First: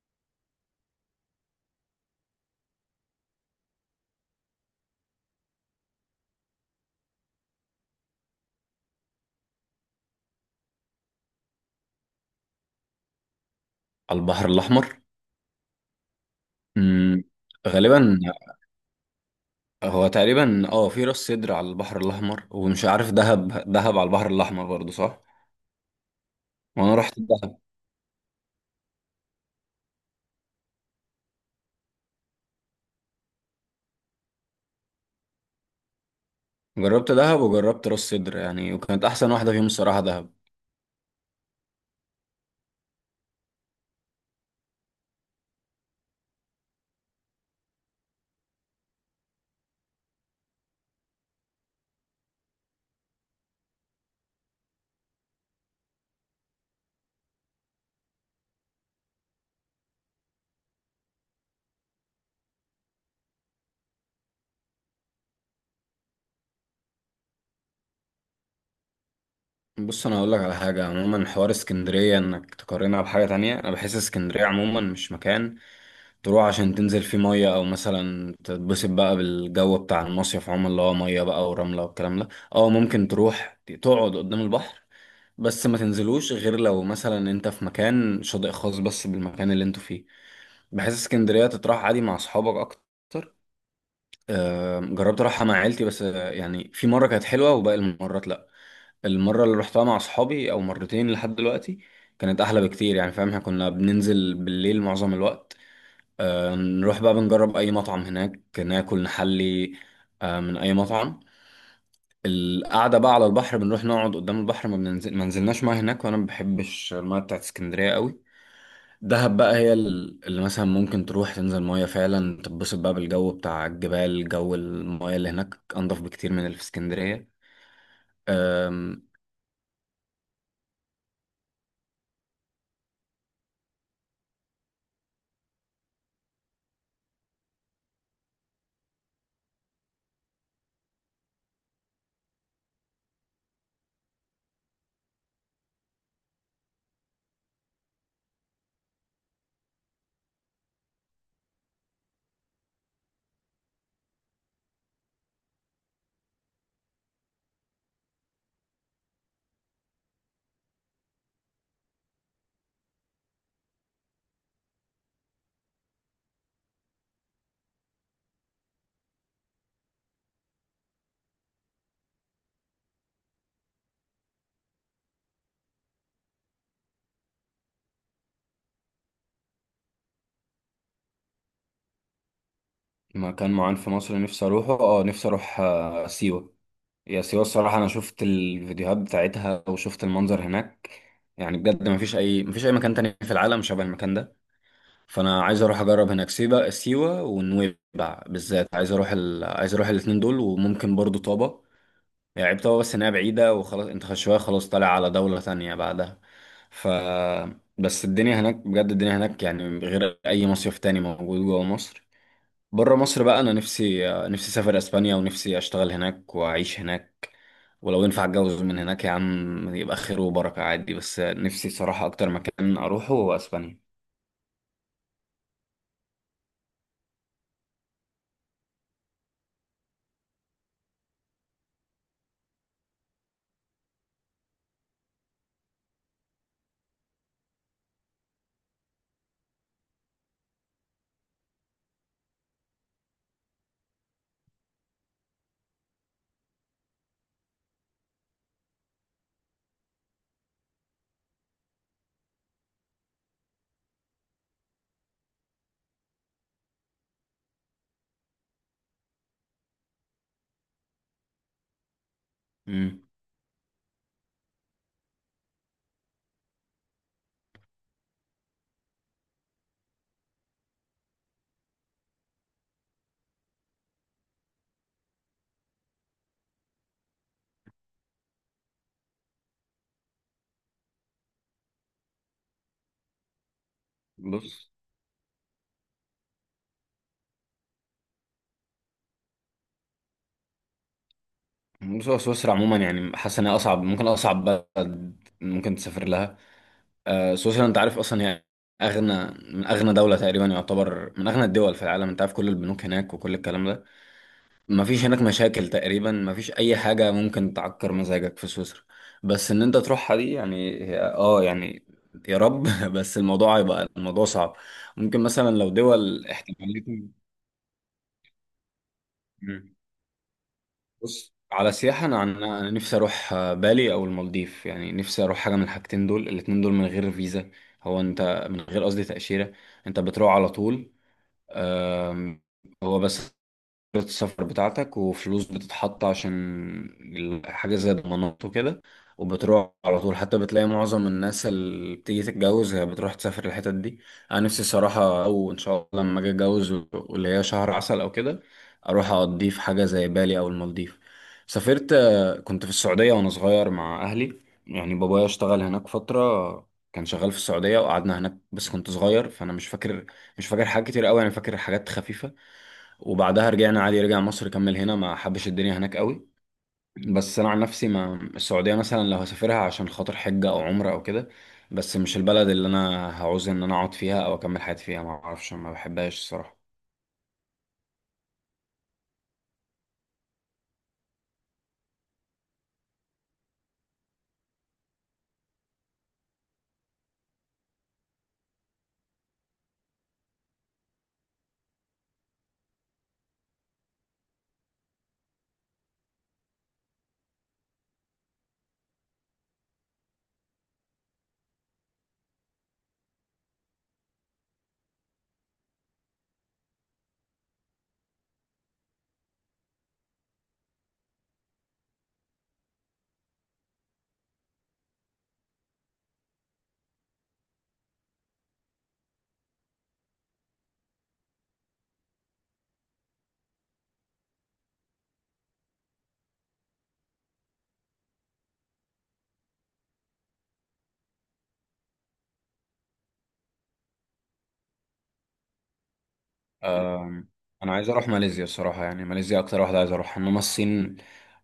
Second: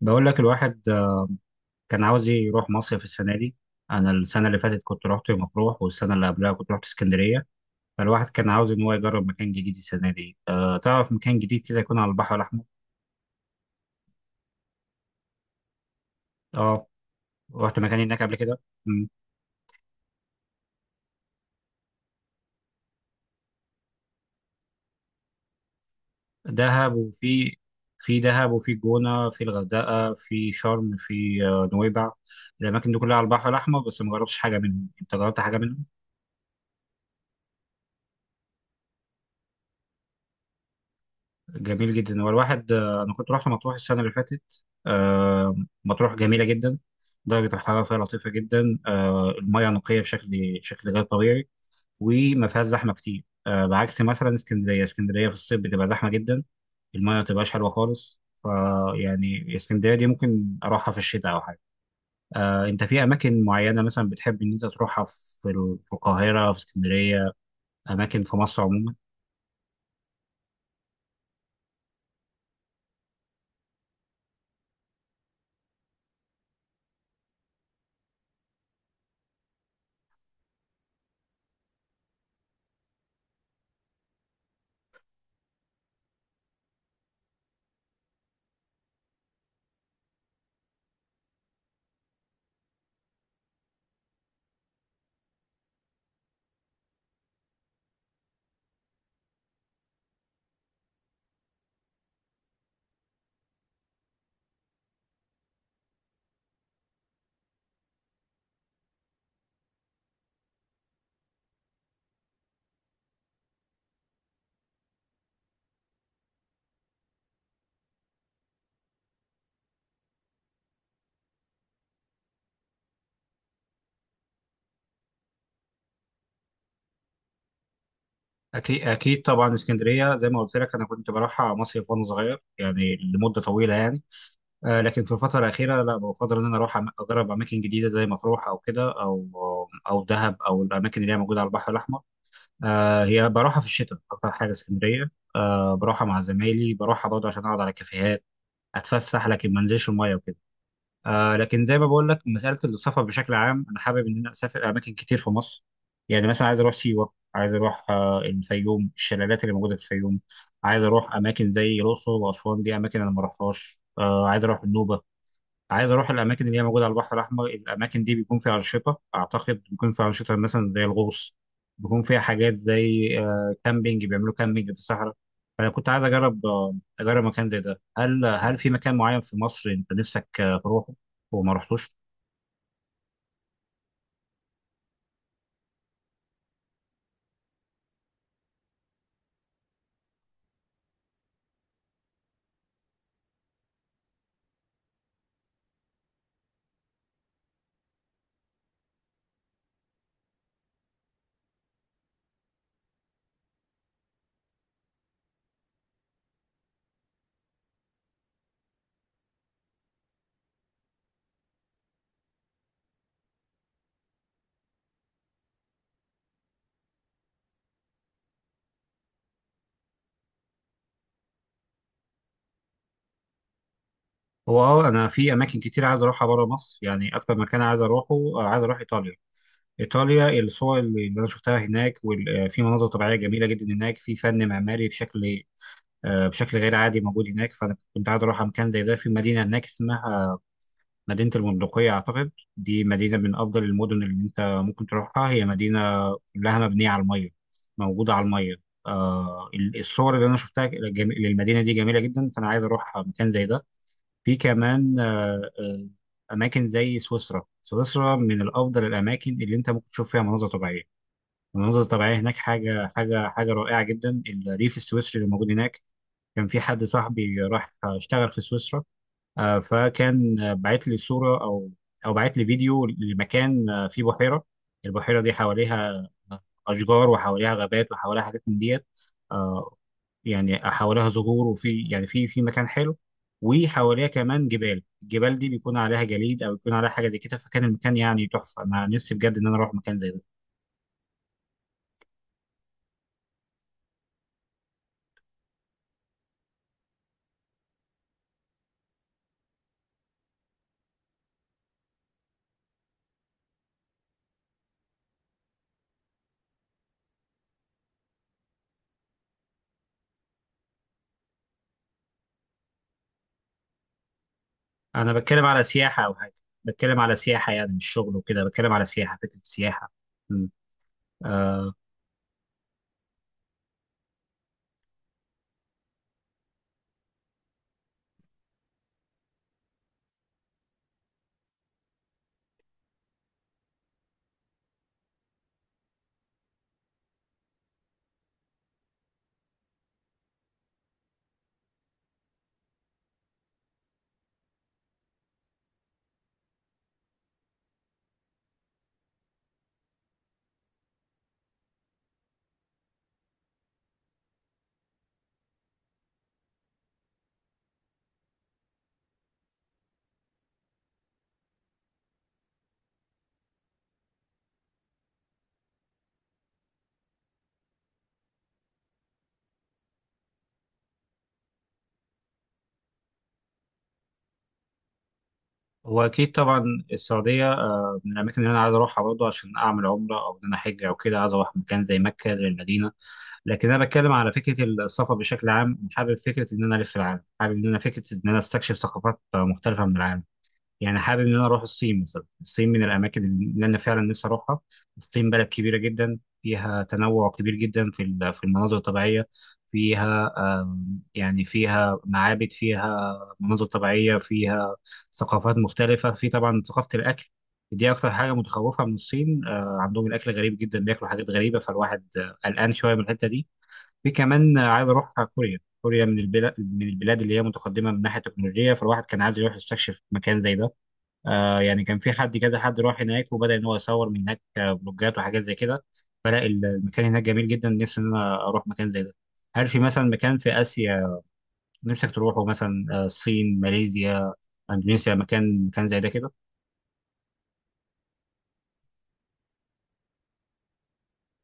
بقول لك الواحد كان عاوز يروح مصيف السنة دي. أنا السنة اللي فاتت كنت رحت مطروح، والسنة اللي قبلها كنت رحت اسكندرية. فالواحد كان عاوز إن هو يجرب مكان جديد السنة دي. تعرف، مكان جديد كده يكون على البحر الأحمر. على البحر الأحمر. أه. مم. رحت مكان غالبا. هناك قبل كده. مم. هو تقريبا في راس سدر على البحر الأحمر ومش عارف دهب. دهب على البحر الأحمر برضه صح؟ دهب وأنا رحت وفي دهب. في دهب وفي جونة، في الغردقة، في شرم، في نويبع. الأماكن دي كلها على البحر الأحمر، بس ما جربتش حاجة منهم. أنت جربت حاجة منهم؟ جربت دهب وجربت راس سدر يعني، وكانت أحسن واحدة فيهم الصراحة دهب. جميل جدا. هو الواحد انا كنت رحت مطروح السنه اللي فاتت. مطروح جميله جدا. درجه الحراره فيها لطيفه جدا، المياه نقيه شكل غير طبيعي. وما فيهاش زحمه كتير، بعكس مثلا اسكندريه. اسكندريه في الصيف بتبقى زحمه جدا، المياه ما بتبقاش حلوه خالص، فيعني اسكندريه دي ممكن اروحها في الشتاء او حاجه. انت في اماكن معينه مثلا بتحب ان انت تروحها، في في القاهره، في اسكندريه، اماكن في مصر عموما؟ بص أنا هقول لك على حاجة، عموما حوار اسكندرية إنك تقارنها بحاجة تانية، أنا بحس اسكندرية عموما مش مكان تروح عشان تنزل في مية، أو مثلا تتبسط بقى بالجو بتاع المصيف عموما اللي هو مية بقى ورملة والكلام ده. أو ممكن تروح تقعد قدام البحر، بس ما تنزلوش غير لو مثلا أنت في مكان شاطئ خاص بس بالمكان اللي أنتوا فيه. بحس اسكندرية تتراح عادي مع أصحابك أكتر. جربت أروحها مع عيلتي بس، يعني في مرة كانت حلوة وباقي المرات لأ. المرة اللي روحتها مع أصحابي أو مرتين لحد دلوقتي كانت أحلى بكتير، يعني فاهم، احنا كنا بننزل بالليل معظم الوقت، نروح بقى بنجرب اي مطعم هناك ناكل نحلي من اي مطعم. القعده بقى على البحر، بنروح نقعد قدام البحر، ما بننزل، ما نزلناش ميه هناك، وانا ما بحبش الميه بتاعت اسكندريه قوي. دهب بقى هي اللي مثلا ممكن تروح تنزل ميه فعلا، تتبسط بقى بالجو بتاع الجبال، جو الميه اللي هناك انضف بكتير من اللي في اسكندريه. أكيد آم، أكيد طبعا. اسكندرية زي ما قلت لك أنا كنت بروحها مصيف وأنا صغير يعني، لمدة طويلة يعني. لكن في الفترة الأخيرة لا، بفضل إن أنا أروح أجرب أماكن جديدة زي مطروح أو كده أو دهب أو الأماكن اللي هي موجودة على البحر الأحمر. هي بروحها في الشتاء أكتر حاجة اسكندرية، بروحها مع زمايلي، بروحها برضه عشان أقعد على كافيهات أتفسح، لكن ما أنزلش المية وكده. لكن زي ما بقول لك، مساله السفر بشكل عام انا حابب ان انا اسافر اماكن كتير في مصر. يعني مثلا عايز اروح سيوه، عايز اروح الفيوم، الشلالات اللي موجوده في الفيوم. عايز اروح اماكن زي الاقصر واسوان، دي اماكن انا ما رحتهاش. عايز اروح النوبه. عايز اروح الاماكن اللي هي موجوده على البحر الاحمر. الاماكن دي بيكون فيها انشطه اعتقد، بيكون فيها انشطه مثلا زي الغوص. بيكون فيها حاجات زي كامبينج، بيعملوا كامبينج في الصحراء. فانا كنت عايز اجرب مكان زي ده. هل في مكان معين في مصر انت نفسك تروحه وما رحتوش؟ مكان معين في مصر نفسي اروحه، اه نفسي اروح سيوه. يا سيوة الصراحة أنا شفت الفيديوهات بتاعتها وشفت المنظر هناك، يعني بجد مفيش أي مكان تاني في العالم شبه المكان ده. فأنا عايز أروح أجرب هناك، سيوة ونويبع بالذات، عايز أروح عايز أروح الاتنين دول، وممكن برضو طابة. يعني عيب طابة بس إنها بعيدة وخلاص، أنت شوية خلاص طالع على دولة تانية بعدها. ف بس الدنيا هناك بجد، الدنيا هناك يعني غير أي مصيف تاني موجود جوه مصر. بره مصر بقى، انا نفسي اسافر اسبانيا، ونفسي اشتغل هناك واعيش هناك، ولو ينفع اتجوز من هناك يا عم يبقى خير وبركة عادي. بس نفسي صراحة اكتر مكان اروحه هو اسبانيا. هو انا في اماكن كتير عايز اروحها بره مصر يعني، اكتر مكان عايز اروحه عايز اروح ايطاليا. ايطاليا، الصور اللي انا شفتها هناك، وفي مناظر طبيعيه جميله جدا هناك، في فن معماري بشكل غير عادي موجود هناك، فانا كنت عايز اروح مكان زي ده. في مدينه هناك اسمها مدينه البندقيه اعتقد، دي مدينه من افضل المدن اللي انت ممكن تروحها. هي مدينه كلها مبنيه على الميه، موجوده على الميه. الصور اللي انا شفتها للمدينه دي جميله جدا، فانا عايز اروح مكان زي ده. في كمان اماكن زي سويسرا. سويسرا من الافضل الاماكن اللي انت ممكن تشوف فيها مناظر طبيعيه. المناظر الطبيعيه هناك حاجه امم حاجه حاجه رائعه جدا. الريف السويسري اللي موجود هناك. كان في حد صاحبي راح اشتغل في سويسرا. فكان بعت لي صورة أو بعت لي فيديو لمكان فيه بحيرة. البحيرة دي حواليها أشجار، وحواليها غابات، وحواليها حاجات من ديت. آه، يعني حواليها زهور، وفي يعني في مكان حلو. وحواليها كمان بص جبال، الجبال دي بيكون عليها جليد أو بيكون عليها حاجة زي كده، فكان المكان يعني تحفة. أنا نفسي بجد إن أنا أروح مكان زي ده. بص، هو سويسرا عموما يعني حاسس انها اصعب، ممكن اصعب بلد ممكن تسافر لها. سويسرا انت عارف اصلا هي اغنى، من اغنى دولة تقريبا، يعتبر من اغنى الدول في العالم، انت عارف كل البنوك هناك وكل الكلام ده. مفيش هناك مشاكل تقريبا، مفيش اي حاجه ممكن تعكر مزاجك في سويسرا. بس ان انت تروحها دي يعني يعني يا رب بس الموضوع هيبقى، الموضوع صعب. أنا ممكن بتكلم مثلا على لو سياحة أو دول حاجة، بتكلم احتماليتي. على سياحة يعني مش شغل وكده، بتكلم على سياحة، فكرة مم. سياحة. بص على سياحه، انا انا نفسي اروح بالي او المالديف، يعني نفسي اروح حاجه من الحاجتين دول، الاتنين دول من غير فيزا. هو انت من غير قصدي تاشيره انت بتروح على طول. آم، هو بس السفر بتاعتك وفلوس بتتحط عشان حاجة زي ضمانات وكده، وبتروح على طول. حتى بتلاقي معظم الناس اللي بتيجي تتجوز هي بتروح تسافر الحتت دي. أنا نفسي صراحة، أو إن شاء الله لما أجي أتجوز واللي هي شهر عسل أو كده، أروح أقضيه في حاجة زي بالي أو المالديف. سافرت، كنت في السعودية وأنا صغير مع أهلي، يعني بابايا اشتغل هناك فترة، كان شغال في السعودية وقعدنا هناك، بس كنت صغير فأنا مش فاكر حاجات كتير أوي، أنا فاكر حاجات خفيفة. وبعدها رجعنا عادي، رجع مصر كمل هنا، ما حبش الدنيا هناك قوي. بس انا عن نفسي، ما السعوديه مثلا لو هسافرها عشان خاطر حجه او عمره او كده، بس مش البلد اللي انا هعوز ان انا اقعد فيها او اكمل حياتي فيها، ما اعرفش ما هو بحبهاش أكيد الصراحه. طبعا. السعودية من الأماكن اللي أنا عايز أروحها برضه عشان أعمل عمرة أو إن أنا أحج أو كده، عايز أروح مكان زي مكة، زي المدينة. لكن أنا بتكلم على فكرة السفر بشكل عام، حابب فكرة إن أنا ألف العالم، حابب إن أنا فكرة إن أنا أستكشف ثقافات مختلفة من العالم. يعني حابب ان انا اروح الصين مثلا. الصين من الاماكن اللي انا فعلا نفسي اروحها. الصين بلد كبيره جدا، فيها تنوع كبير جدا في في المناظر الطبيعيه، فيها يعني فيها معابد، فيها مناظر طبيعيه، فيها ثقافات مختلفه، في طبعا ثقافه الاكل. دي اكتر حاجه متخوفه من الصين، عندهم الاكل غريب جدا، بياكلوا حاجات غريبه، فالواحد قلقان شويه من الحته دي. في كمان عايز اروح كوريا. كوريا من البلاد اللي هي متقدمه من ناحيه التكنولوجيا، فالواحد كان عايز يروح يستكشف مكان زي ده. يعني كان في حد راح هناك وبدأ ان هو يصور من هناك بلوجات وحاجات زي كده. فلا المكان هناك جميل جدا، نفسي ان انا اروح مكان زي ده. هل في مثلا مكان في اسيا نفسك تروحه، مثلا الصين، ماليزيا، اندونيسيا، مكان زي ده كده؟ آم، انا عايز اروح ماليزيا الصراحه، يعني ماليزيا اكتر واحده عايز اروح، انما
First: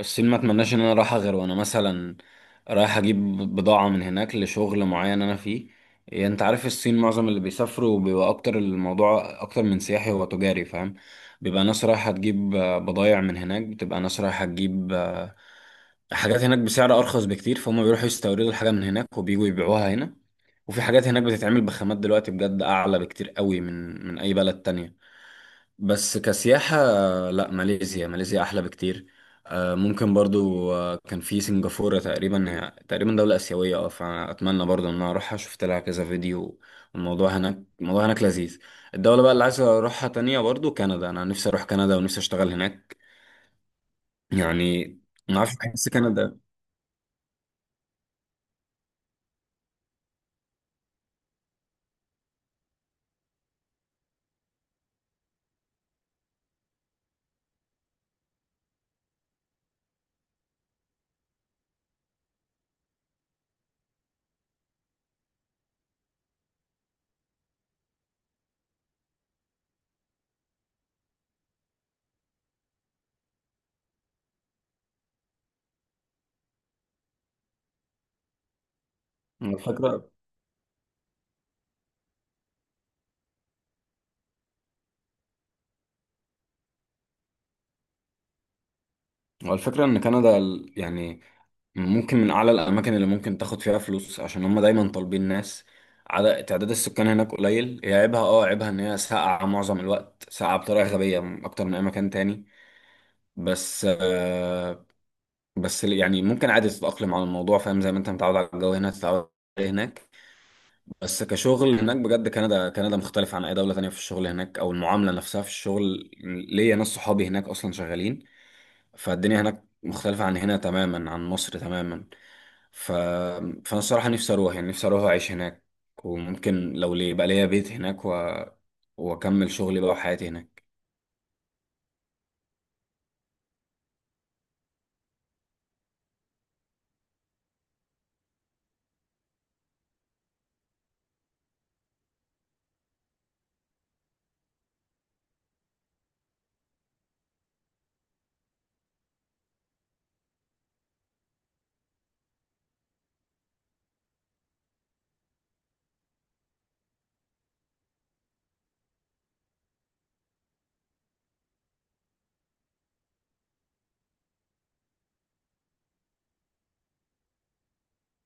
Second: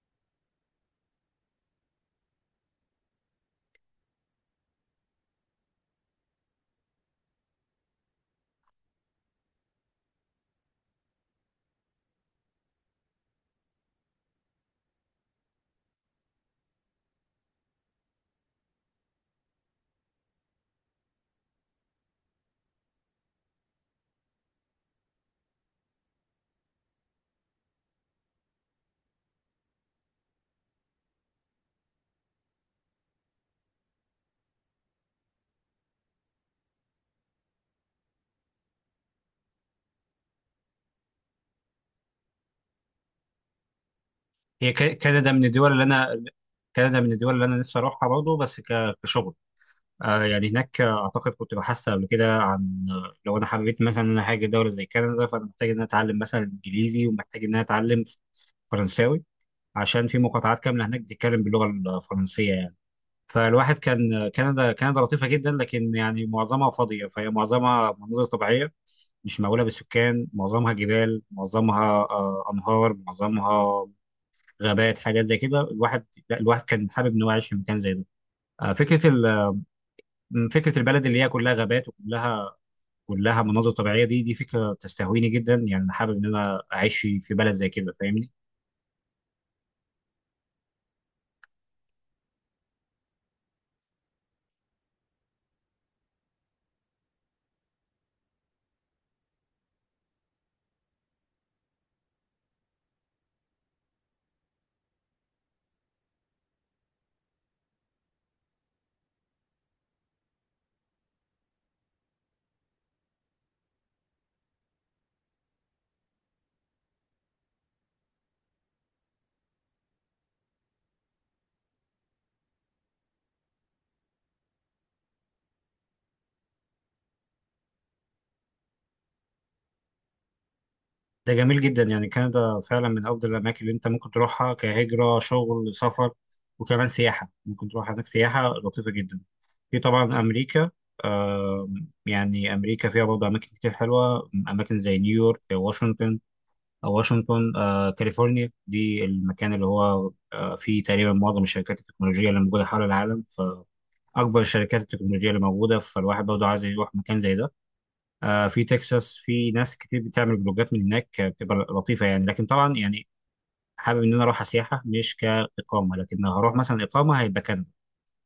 الصين ما اتمناش ان انا اروحها غير وانا مثلا رايح اجيب بضاعه من هناك لشغل معين انا فيه. يعني انت عارف الصين معظم اللي بيسافروا بيبقى اكتر، الموضوع اكتر من سياحي هو تجاري، فاهم، بيبقى ناس رايحه تجيب بضايع من هناك، بتبقى ناس رايحه تجيب حاجات هناك بسعر ارخص بكتير، فهم بيروحوا يستوردوا الحاجه من هناك وبييجوا يبيعوها هنا. وفي حاجات هناك بتتعمل بخامات دلوقتي بجد اعلى بكتير قوي من اي بلد تانية. بس كسياحة لا، ماليزيا أحلى بكتير. ممكن برضو، كان في سنغافورة تقريبا، هي تقريبا دولة آسيوية اه، فأتمنى برضو إن أنا أروحها، شفت لها كذا فيديو، والموضوع هناك الموضوع هناك لذيذ. الدولة بقى اللي عايز أروحها تانية برضو كندا، أنا نفسي أروح كندا ونفسي أشتغل هناك هي يعني. ما أعرفش، بحس كندا، كندا من الدول اللي انا نفسي اروحها برضه، بس كشغل. يعني هناك، اعتقد كنت بحثت قبل كده عن، لو انا حبيت مثلا ان انا هاجي دوله زي كندا، فانا محتاج ان انا اتعلم مثلا انجليزي، ومحتاج ان انا اتعلم فرنساوي، عشان في مقاطعات كامله هناك بتتكلم باللغه الفرنسيه يعني. فالواحد كان كندا، كندا لطيفه جدا، لكن يعني معظمها فاضيه، فهي معظمها مناظر طبيعيه مش مأهوله بالسكان، معظمها جبال، معظمها انهار، معظمها غابات، حاجات زي كده. الواحد لا، الواحد كان حابب انه يعيش في مكان زي ده. آه، فكره ال... الفكرة، فكره البلد اللي هي كلها غابات، وكلها مناظر طبيعيه، دي فكره تستهويني جدا يعني. أنا حابب ان انا اعيش في بلد زي كده، فاهمني؟ والفكرة إن كندا يعني ممكن من اعلى الاماكن اللي ممكن تاخد فيها فلوس، عشان هم دايما طالبين ناس، عدد تعداد السكان هناك قليل. هي عيبها اه، عيبها ان هي ساقعه معظم الوقت، ساقعه بطريقه غبيه اكتر من اي مكان تاني. بس آه، بس يعني ممكن عادي تتاقلم على الموضوع، فاهم، زي ما انت متعود على الجو هنا تتعود عليه هناك. بس كشغل هناك بجد، كندا مختلف عن اي دوله تانية، في الشغل هناك او المعامله نفسها في الشغل، ليا ناس صحابي هناك اصلا شغالين، فالدنيا هناك مختلفه عن هنا تماما، عن مصر تماما. فانا الصراحه نفسي اروح، يعني نفسي اروح اعيش هناك، وممكن لو ليه يبقى ليا بيت هناك واكمل شغلي بقى وحياتي هناك. ده جميل جدا يعني. كندا فعلا من افضل الاماكن اللي انت ممكن تروحها كهجره، شغل، سفر، وكمان سياحه، ممكن تروح هناك سياحه لطيفه جدا. في طبعا امريكا. آه يعني امريكا فيها برضه اماكن كتير حلوه، اماكن زي نيويورك، واشنطن كاليفورنيا، دي المكان اللي هو فيه تقريبا معظم الشركات التكنولوجيه اللي موجوده حول العالم، فاكبر الشركات التكنولوجيه اللي موجوده، فالواحد برضه عايز يروح مكان زي ده. في تكساس في ناس كتير بتعمل فلوجات من هناك، بتبقى لطيفه يعني، لكن طبعا يعني حابب ان انا اروح سياحه مش كاقامه. لكن لو هروح مثلا اقامه هيبقى كندا،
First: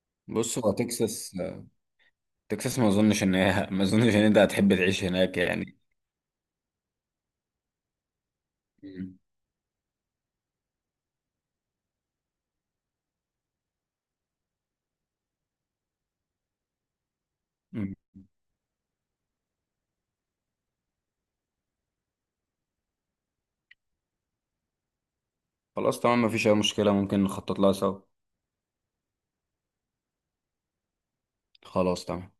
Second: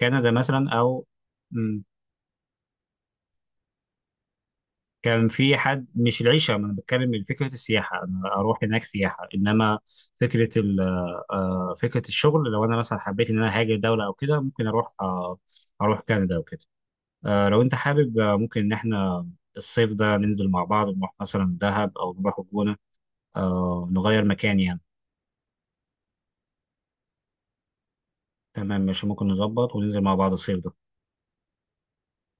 كندا بص مثلا هو او. تكساس، مم، تكساس ما اظنش ان هي ما اظنش ان انت هتحب تعيش كان هناك في يعني. حد. مش العيشه، ما انا بتكلم من فكره السياحه، انا اروح هناك مم. سياحه، انما فكره ال فكره الشغل، لو انا مثلا حبيت ان انا هاجر دوله او كده، ممكن اروح كندا وكده. لو انت مم. حابب، ممكن ان احنا الصيف ده ننزل مع بعض، نروح مثلا دهب او نروح الجونه، نغير مكان يعني. خلاص تمام، مفيش اي مشكله، ممكن نخطط لها سوا. تمام ماشي، ممكن نظبط وننزل مع بعض الصيف ده. خلاص تمام.